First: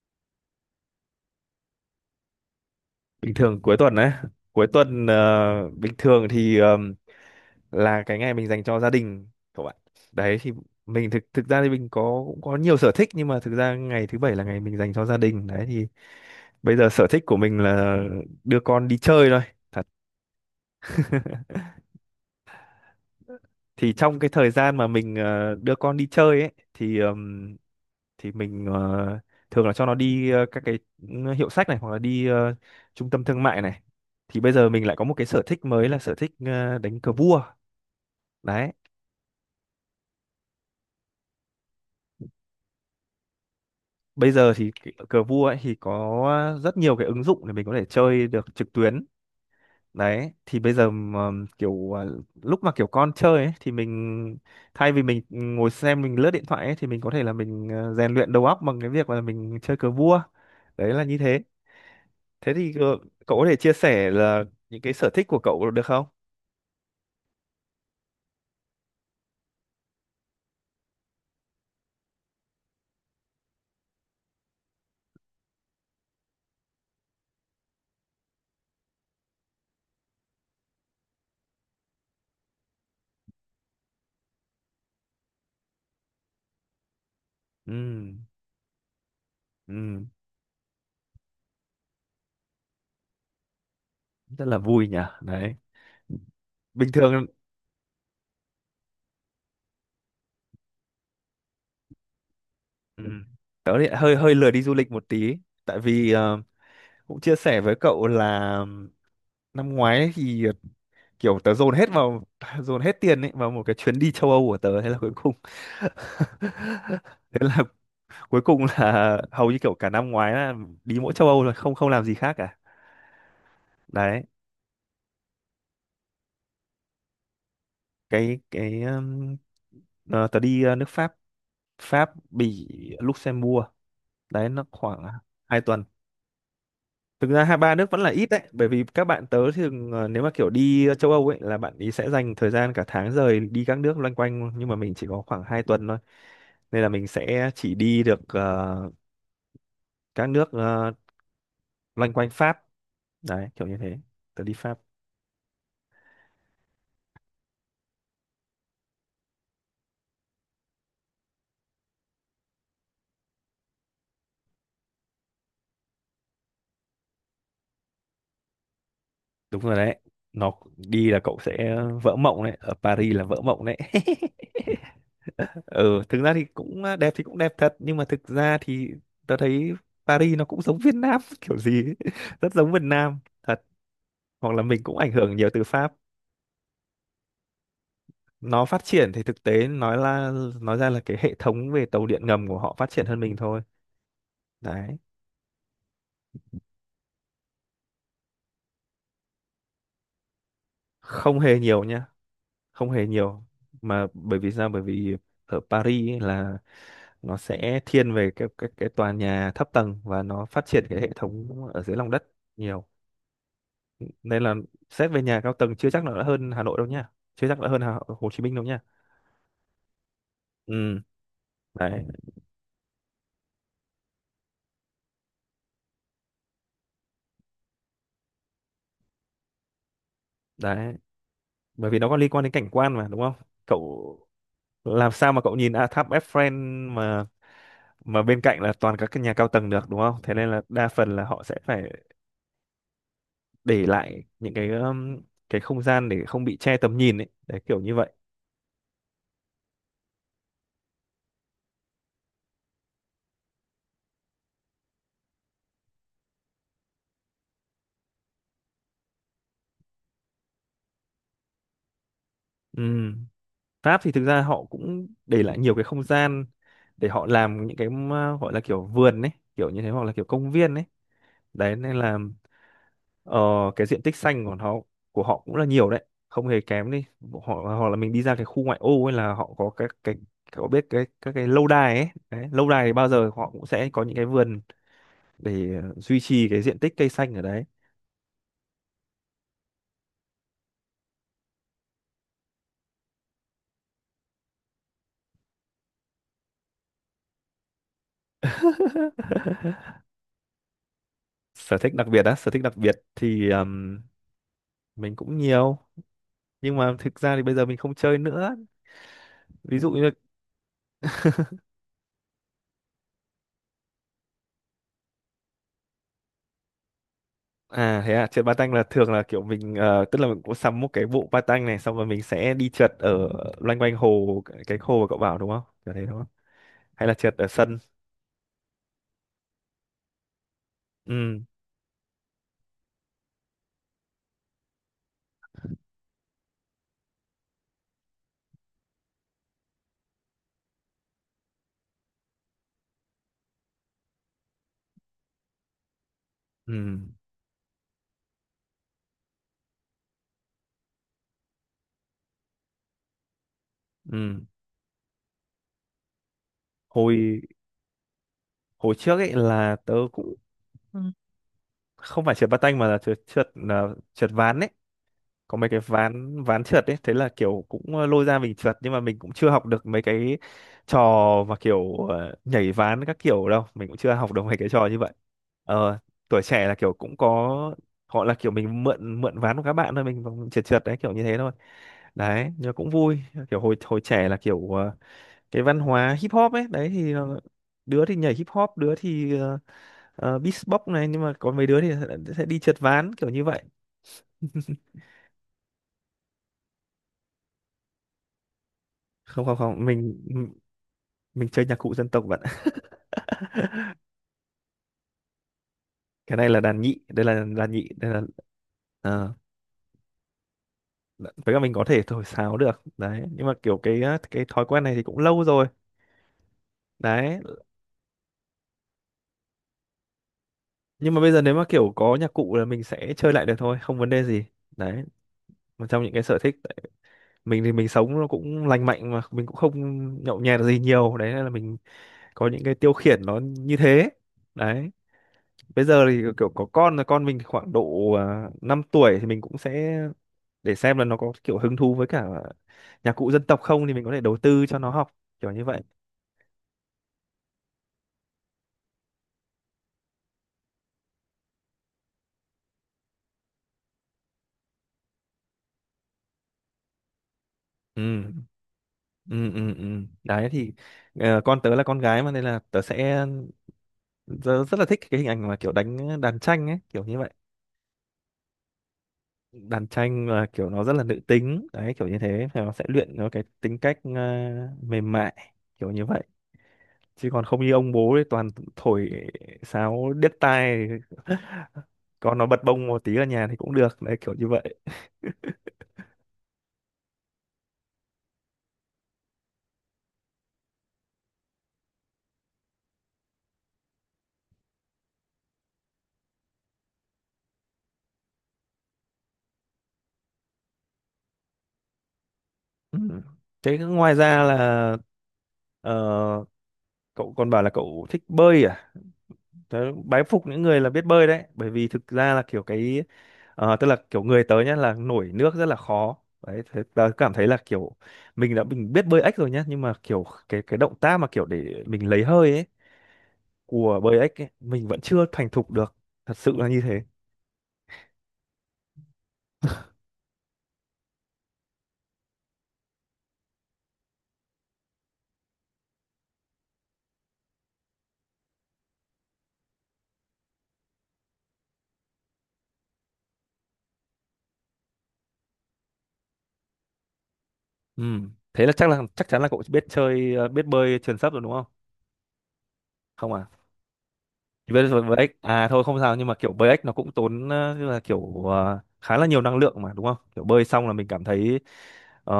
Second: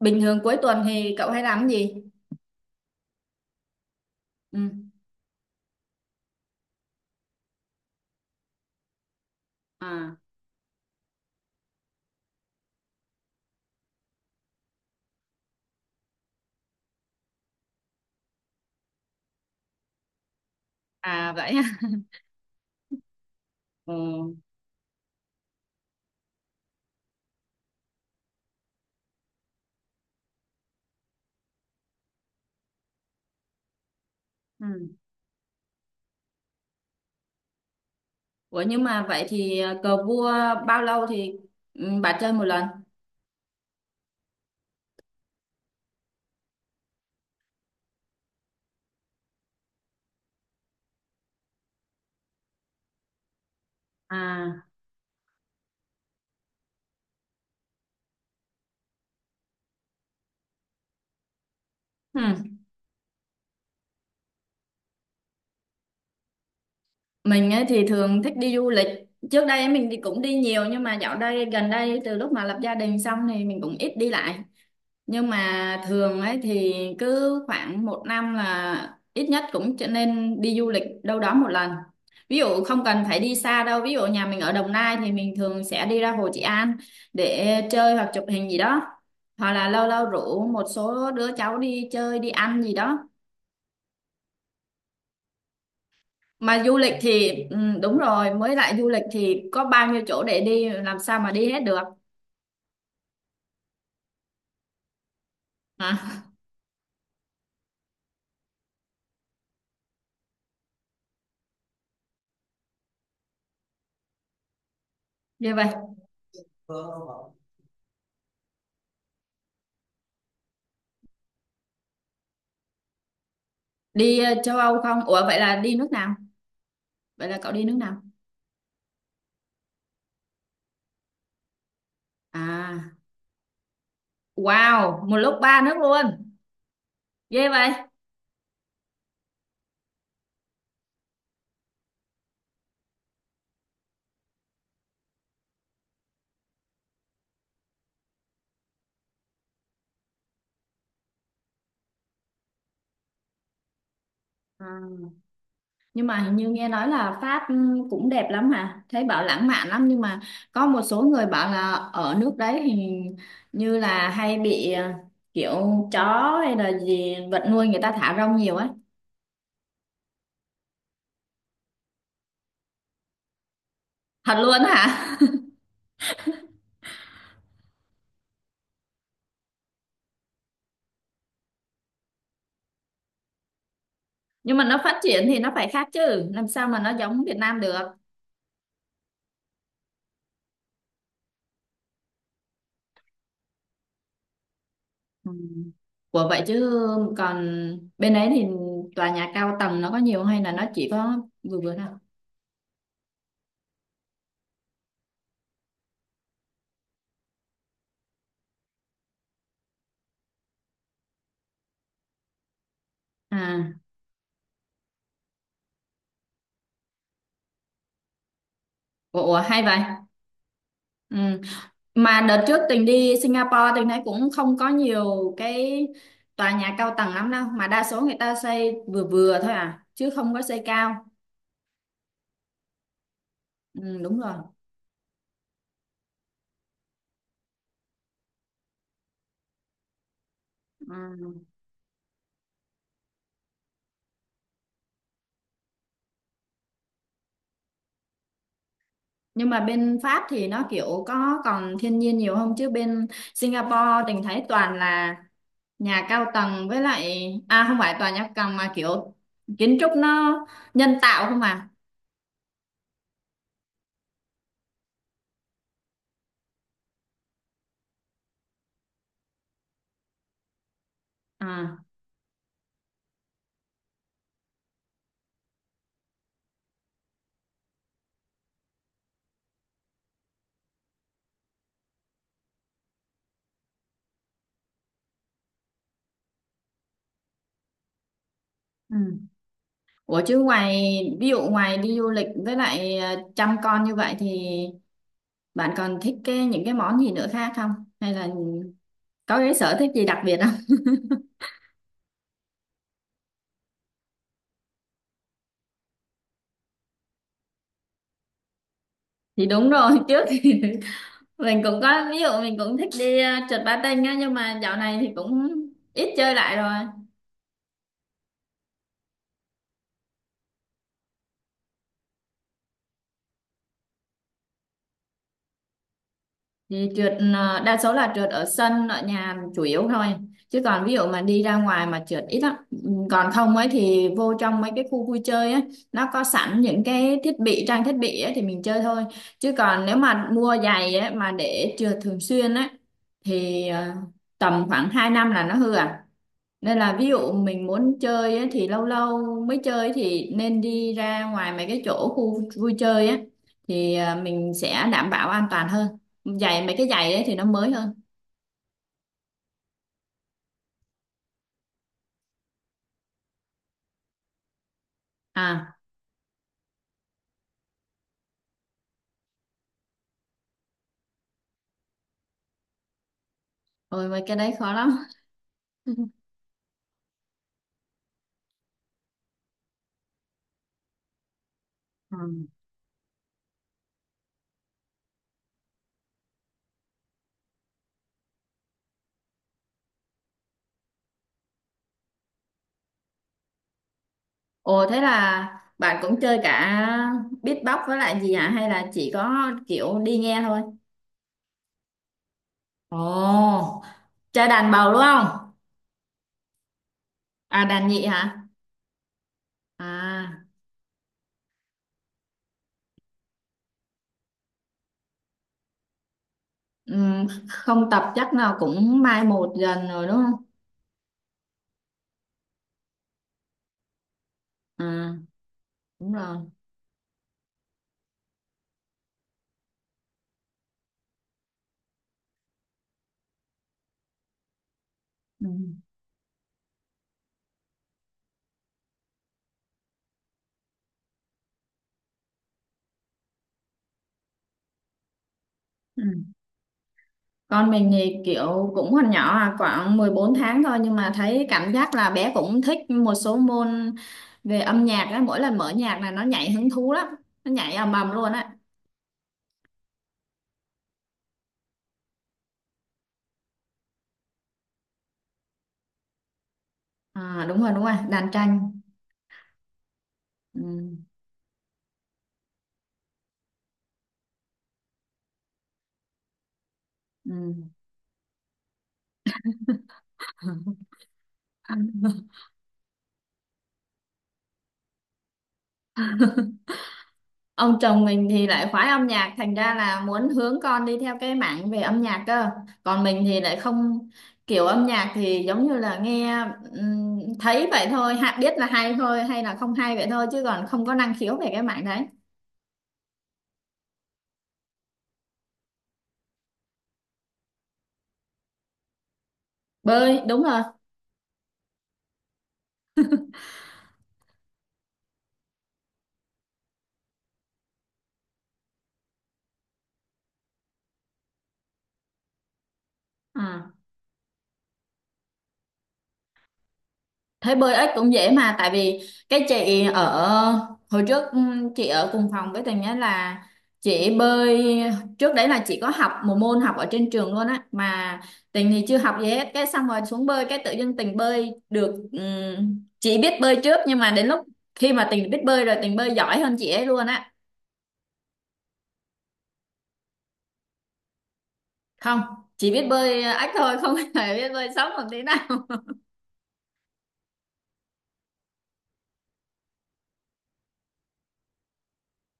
Bình thường cuối tuần thì cậu hay làm cái gì? Bình thường cuối tuần đấy. Ừ. Cuối tuần bình thường thì là cái ngày mình dành cho gia đình, các bạn. À, Đấy thì mình thực thực ra thì mình có, cũng có nhiều sở thích, nhưng mà thực ra ngày thứ bảy là ngày mình dành cho gia đình. Đấy thì bây giờ sở thích của mình là đưa con đi chơi thôi. à vậy ha. Thì Ừ. trong cái thời gian mà mình đưa con đi chơi ấy thì mình thường là cho nó đi các cái hiệu sách này, hoặc là đi trung tâm thương mại này. Thì bây giờ mình Ừ. lại có một cái sở thích mới là sở thích đánh cờ vua. Ủa Đấy. nhưng mà vậy thì à, cờ vua bao lâu thì ừ, bà chơi một lần? Bây giờ thì cái cờ vua ấy thì có rất nhiều cái ứng dụng để mình có thể chơi được trực tuyến. Đấy, thì bây giờ mà kiểu lúc mà kiểu con chơi ấy, thì mình À. thay vì mình ngồi xem mình lướt điện thoại ấy, thì mình có thể là mình rèn luyện đầu óc bằng cái việc là mình chơi cờ vua. Đấy là như thế. Ừ. Thế thì cậu có thể chia sẻ là những cái sở thích của cậu được không? Mình ấy thì thường thích đi du lịch. Trước đây ấy mình thì cũng đi nhiều nhưng mà dạo đây gần đây từ lúc mà lập gia đình xong thì mình cũng ít đi lại. Nhưng mà thường ấy thì cứ khoảng một năm là ít nhất cũng trở nên đi du lịch đâu đó một lần, ví dụ không cần phải đi xa đâu, ví dụ nhà mình ở Đồng Nai thì mình thường sẽ đi ra Hồ Trị An để Ừ. chơi hoặc chụp hình gì đó, hoặc là lâu Ừ, lâu rủ một số đứa cháu đi chơi đi ăn gì đó. rất là vui nhỉ. Đấy. Mà du Bình lịch thường. thì ừ, đúng rồi, mới lại du lịch thì có bao nhiêu chỗ để đi làm sao mà đi hết được. Ừ, tớ thì hơi hơi lười đi du lịch một tí, tại À, vì cũng chia sẻ với cậu là năm ngoái ấy thì kiểu tớ dồn hết vào dồn hết tiền ấy vào một cái chuyến đi châu Âu của tớ, thế là cuối cùng như vậy. thế là cuối cùng là hầu như kiểu cả năm ngoái là đi mỗi châu Âu rồi, không không làm gì khác cả. Đi Đấy. Châu Âu không, ủa vậy là đi nước nào, vậy là cậu đi nước nào? Cái Tớ đi nước Pháp Pháp Bỉ, À, Luxembourg. Đấy nó wow, khoảng một lúc ba hai nước tuần luôn. Thực ra Ghê hai vậy. ba nước vẫn là ít đấy, bởi vì các bạn tớ thường nếu mà kiểu đi châu Âu ấy là bạn ý sẽ dành thời gian cả tháng, rời đi các nước loanh quanh, nhưng mà mình chỉ có khoảng 2 tuần thôi. Nên là mình sẽ chỉ đi được các nước loanh quanh Pháp. Đấy kiểu như thế. Tớ đi Pháp. À. Nhưng mà hình như nghe nói là Pháp cũng đẹp lắm hả? Thấy bảo lãng mạn lắm nhưng mà có một số người bảo là ở nước đấy thì như là hay bị kiểu chó hay là gì vật nuôi người ta thả rong nhiều ấy. Đúng rồi đấy. Nó đi là cậu sẽ vỡ mộng đấy, ở Paris là vỡ mộng đấy. Thật luôn hả? Ừ, thực ra thì cũng đẹp, thì cũng đẹp thật, nhưng mà thực ra thì tớ thấy Paris nó cũng giống Việt Nam kiểu gì ấy. Rất giống Việt Nam thật. Hoặc Nhưng là mà nó mình cũng phát ảnh triển hưởng thì nhiều nó từ phải khác Pháp. chứ, làm sao mà nó giống Việt Nam được. Nó phát triển thì thực tế nói ra là cái hệ thống về tàu điện ngầm của họ phát triển hơn mình thôi. Đấy. Ừ. Ủa vậy chứ còn bên đấy thì tòa nhà cao tầng nó có nhiều hay là nó chỉ có Không hề vừa vừa thôi? nhiều nha. Không hề nhiều. Mà bởi vì sao? Bởi vì ở Paris ấy là nó sẽ thiên về cái tòa nhà thấp tầng, và nó phát triển cái hệ thống ở dưới lòng đất nhiều. À. Nên là xét về nhà cao tầng chưa chắc là đã hơn Hà Nội đâu nha, chưa chắc đã hơn Hồ Chí Minh đâu nha. Ủa, ủa, hay vậy. Ừ. Ừ. Đấy. Mà đợt trước Tình đi Singapore Tình thấy cũng không có nhiều cái tòa nhà cao tầng lắm đâu. Mà đa số người ta xây vừa vừa thôi à. Chứ không có xây Đấy cao. bởi vì nó có liên quan đến cảnh quan mà đúng không Ừ, đúng cậu? rồi. Làm sao mà cậu nhìn tháp Eiffel mà bên cạnh là toàn các cái nhà cao tầng được đúng không? Thế nên là đa phần là Ừ. họ sẽ phải để lại những cái không gian để không bị che tầm nhìn ấy, đấy kiểu như vậy. Nhưng mà bên Pháp thì nó kiểu có còn thiên nhiên nhiều không? Chứ bên Singapore Tình thấy toàn là nhà cao tầng với lại... À không phải tòa nhà cao tầng mà kiểu kiến trúc nó nhân tạo không à. Ừm. Pháp thì thực ra họ cũng để lại nhiều cái không gian để họ làm những cái mà gọi là kiểu vườn ấy, kiểu như thế, hoặc là kiểu công viên ấy. Đấy À. nên là ờ, cái diện tích xanh của họ cũng là nhiều đấy, không hề kém đi họ. Hoặc là mình đi ra cái khu ngoại ô ấy là họ có các cái, có biết cái, các cái lâu đài ấy đấy, lâu đài thì bao giờ họ cũng sẽ có những cái vườn để duy trì cái diện tích cây xanh ở đấy. Ừ. Ủa chứ ngoài ví dụ ngoài đi du lịch với lại chăm con như vậy thì bạn còn thích cái những cái món gì nữa khác không? Hay là có cái sở thích gì đặc biệt không? Sở thích đặc biệt á? Sở thích đặc biệt thì mình cũng nhiều, nhưng mà thực ra thì bây giờ mình không chơi nữa. Thì đúng Ví rồi, dụ như... trước thì mình cũng có, ví dụ mình cũng thích đi trượt patin á, nhưng mà dạo này thì cũng ít chơi lại rồi. À thế à? Trượt patin là thường là kiểu mình tức là mình cũng sắm một cái bộ patin này, xong rồi mình sẽ đi trượt ở loanh quanh hồ, cái hồ mà cậu bảo đúng không, kiểu thế đúng không? Thì Hay trượt là trượt ở sân. đa số là trượt ở sân ở nhà chủ yếu thôi, chứ còn ví dụ mà Ừ, đi ra ngoài mà trượt ít lắm. Ừ, còn không ấy thì vô trong mấy cái khu vui chơi ấy, nó có sẵn những cái thiết bị trang thiết bị ấy thì mình chơi thôi, chứ còn nếu mà mua giày ấy mà để trượt thường xuyên ấy thì tầm khoảng 2 năm là nó hư à, nên là ừ, ví dụ mình muốn chơi á, thì lâu lâu mới chơi thì nên đi ra ngoài mấy cái chỗ khu vui chơi á thì à, ừ. mình sẽ đảm bảo an toàn hơn. Giày, mấy cái giày ấy thì hồi nó mới hơn. hồi trước ấy là tớ cũng không phải trượt patin mà là trượt trượt là trượt ván ấy. Có mấy À, cái ván ván trượt ấy, thế là kiểu cũng lôi ra mình trượt, nhưng mà mình cũng chưa học được mấy cái trò mà kiểu nhảy ván các kiểu đâu, mình cũng ôi chưa mấy học cái được đấy mấy cái khó trò lắm. như vậy. ờ Tuổi trẻ là kiểu cũng có họ, là kiểu mình mượn mượn ván của các bạn thôi, mình vòng trượt trượt đấy, kiểu như thế thôi. Ừ. Đấy nhưng mà cũng vui. Kiểu hồi hồi trẻ là kiểu cái văn hóa hip hop ấy, đấy thì đứa thì nhảy hip hop, đứa thì beatbox này, nhưng mà có mấy đứa thì sẽ đi trượt ván kiểu như vậy. Ồ thế là bạn cũng chơi cả beatbox với lại gì hả, hay là chỉ Không, có không, không. kiểu đi mình nghe thôi? mình chơi nhạc cụ dân tộc bạn ạ. Ồ, chơi đàn bầu đúng không? Cái này là đàn nhị, đây là À đàn đàn nhị. nhị Đây là hả? ờ, À, với cả mình có thể thổi sáo được đấy, nhưng mà kiểu cái thói quen này thì cũng lâu rồi. Đấy, không tập chắc nào cũng mai một dần rồi đúng không? nhưng mà bây giờ nếu mà kiểu có nhạc cụ là mình sẽ chơi lại được thôi, không vấn đề gì. Đấy, À, một trong đúng những cái rồi. sở thích đấy. Mình thì mình sống nó cũng lành mạnh mà mình cũng không nhậu nhẹt gì nhiều, đấy nên là mình có những cái tiêu khiển nó như thế. Đấy. Ừ. Bây giờ thì kiểu có con rồi, con mình thì khoảng độ 5 tuổi thì mình cũng sẽ để xem là nó có kiểu hứng thú với cả nhạc cụ dân tộc không thì mình có thể đầu tư cho nó học, kiểu như vậy. Ừ. Con mình thì kiểu cũng còn nhỏ à, khoảng 14 tháng thôi, nhưng mà thấy cảm giác là bé cũng thích một số môn về âm nhạc á, mỗi lần mở nhạc là nó nhảy hứng thú lắm, nó nhảy ầm ầm luôn Ừ, á. ừ, ừ, ừ. Đấy thì con tớ là con gái mà nên là tớ rất là thích cái hình ảnh mà kiểu đánh đàn tranh ấy, kiểu như vậy. À, đúng rồi, đàn tranh. Đàn tranh là Ừ. kiểu nó rất là nữ tính đấy, kiểu như thế. Thì nó sẽ luyện nó cái tính cách mềm mại, kiểu như vậy. Chứ Ừ. còn không như ông bố ấy toàn thổi sáo điếc tai. Còn nó bật bông một tí ở nhà thì cũng được đấy, kiểu như vậy. Ông chồng mình thì lại khoái âm nhạc thành ra là muốn hướng con đi theo cái mảng về âm nhạc cơ, còn mình thì lại không, kiểu âm nhạc thì giống như là nghe thấy vậy thôi ha, biết là hay thôi hay là không hay vậy thôi, chứ còn không có năng khiếu về cái mảng đấy. Ừ. Thế ngoài ra là ờ, cậu còn bảo là cậu thích bơi à? Tớ Bơi bái đúng phục rồi. những người là biết bơi đấy, bởi vì thực ra là tức là kiểu người tớ nhá là nổi nước rất là khó đấy. Thế tớ cảm thấy là kiểu mình biết bơi ếch rồi nhá, nhưng mà kiểu cái động tác mà kiểu để mình lấy hơi ấy, À. của bơi ếch ấy, mình vẫn chưa thành thục được, thật sự là như thế. Thấy bơi ếch cũng dễ mà, tại vì cái chị ở hồi trước chị ở cùng phòng với Tường nhé, là chị bơi trước đấy, là chị có học một môn học ở trên trường luôn á, mà Tình thì chưa học gì hết, cái xong rồi xuống bơi cái tự dưng Tình bơi được. Ừm, chị biết bơi trước nhưng mà đến lúc khi mà Tình biết bơi rồi Tình bơi giỏi hơn chị ấy luôn á. Ừ. Thế là chắc chắn là cậu biết bơi truyền sấp rồi đúng không? Không, chỉ biết bơi Không à? ếch thôi, không hề biết bơi Vâng, sóng một rồi tí nào. Black à thôi, không sao, nhưng mà kiểu Black nó cũng tốn tức là kiểu khá là nhiều năng lượng mà đúng không, kiểu bơi xong là mình cảm thấy ờ,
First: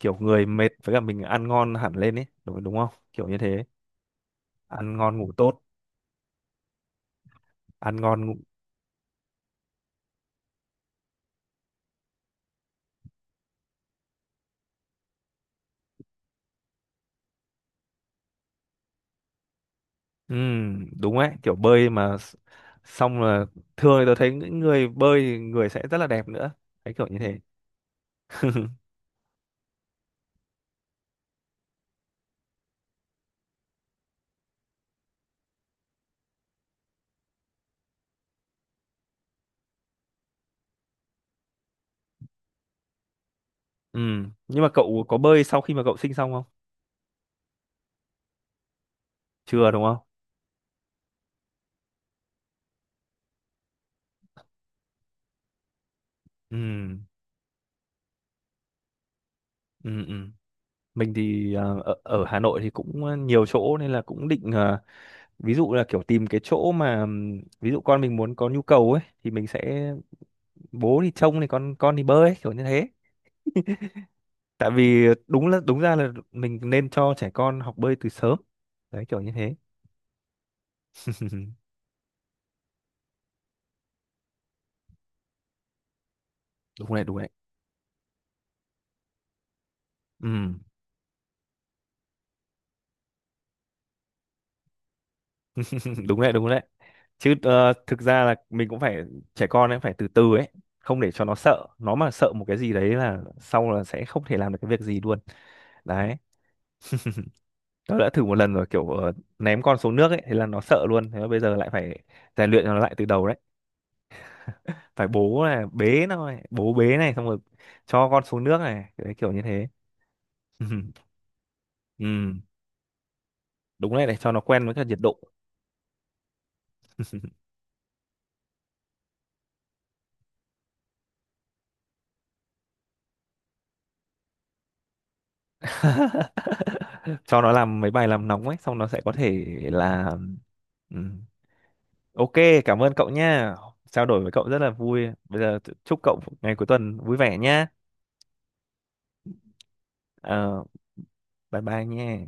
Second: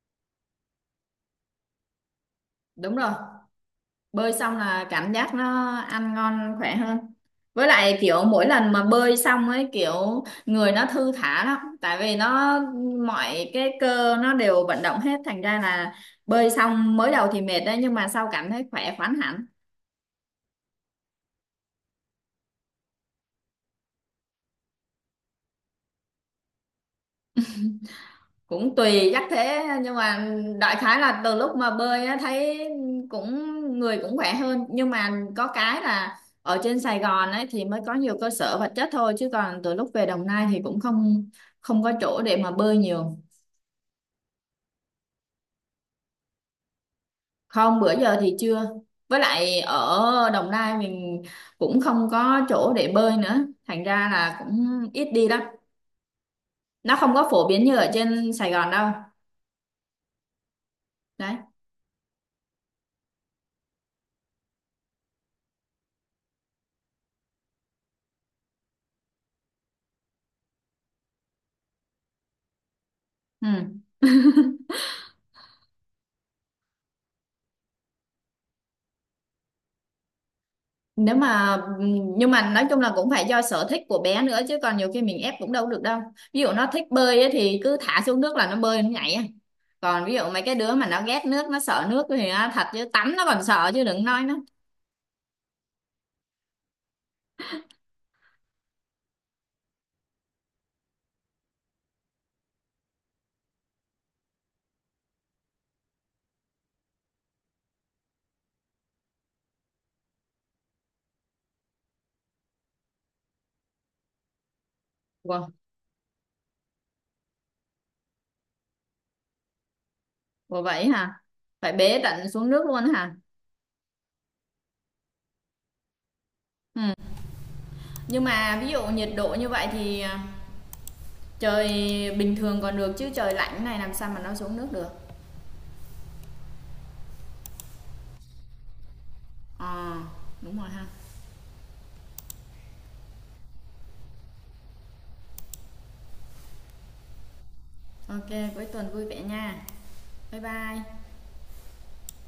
kiểu người mệt với cả mình ăn ngon hẳn lên ấy, đúng không Đúng rồi, kiểu như thế? bơi xong là Ăn cảm ngon ngủ giác tốt. nó ăn ngon khỏe hơn, với Ăn lại ngon kiểu ngủ mỗi lần mà bơi xong ấy kiểu người nó thư thả lắm, tại vì nó mọi cái cơ nó đều vận động hết, thành ra là bơi xong mới đầu thì mệt đấy nhưng mà sau cảm thấy khỏe khoắn hẳn. Đúng ấy. Kiểu bơi mà xong là thường thì tôi thấy những người bơi thì người sẽ rất là đẹp nữa, thấy kiểu như thế. Cũng tùy chắc thế, nhưng mà đại khái là từ lúc mà bơi á, thấy cũng người cũng khỏe hơn, nhưng mà có cái là ở trên Sài Gòn ấy thì mới có nhiều cơ sở vật chất thôi, chứ còn từ lúc về Đồng Nai thì cũng không không có chỗ để mà bơi nhiều. Nhưng mà cậu có bơi sau khi mà cậu sinh xong không? Không, bữa giờ thì chưa, với lại Chưa đúng không? ở Đồng Nai mình cũng không có chỗ để bơi nữa, thành ra là cũng ít đi lắm. Nó Ừm, không có phổ biến như ở trên Sài Gòn đâu. ừm, ừm. Mình Đấy, thì ở Hà Nội thì cũng nhiều chỗ nên là cũng định ví dụ là kiểu tìm cái chỗ mà ví dụ con mình muốn có nhu cầu ấy thì mình sẽ bố thì trông thì con thì bơi ấy, kiểu như thế. ừ, Tại vì đúng ra là mình nên cho trẻ con học bơi từ sớm đấy, kiểu như thế. nếu mà nhưng mà nói chung là cũng phải do sở thích của bé nữa, chứ còn nhiều khi mình ép cũng đâu được đâu. Ví dụ nó thích Đúng đấy, đúng bơi đấy. ấy, thì cứ thả xuống nước là nó bơi nó nhảy à. Còn ví dụ mấy cái Ừm. đứa mà nó ghét nước nó sợ nước thì á, thật chứ tắm nó còn sợ chứ đừng nói nó. Đúng đấy, đúng đấy. Chứ thực ra là mình cũng phải, trẻ con ấy phải từ từ ấy, không để cho nó sợ, nó mà sợ một cái gì đấy là sau là sẽ không thể làm được cái việc gì luôn. Đấy. Tớ đã thử một lần rồi kiểu ném con xuống nước ấy, thế là nó sợ luôn. Thế mà bây giờ lại phải rèn luyện nó lại từ đầu đấy, phải bố Wow, này, bế nó này, bố bế này, xong rồi cho con xuống nước này, đấy kiểu như thế. wow vậy hả, phải bế tận Ừ, xuống nước luôn hả? đúng đấy, để cho nó quen với cả nhiệt độ. Ừ. Nhưng mà ví dụ nhiệt độ như vậy thì à, trời bình thường còn được chứ trời lạnh này làm sao mà nó xuống nước được. Cho nó làm mấy bài làm nóng ấy xong nó sẽ có thể Ờ, là. đúng rồi ha. Ừ. Ok, cảm ơn cậu nha, trao đổi với cậu rất là vui. Bây giờ chúc cậu ngày cuối tuần vui vẻ nhá. OK, cuối tuần vui vẻ nha, bye Ờ, bye. bye bye nha.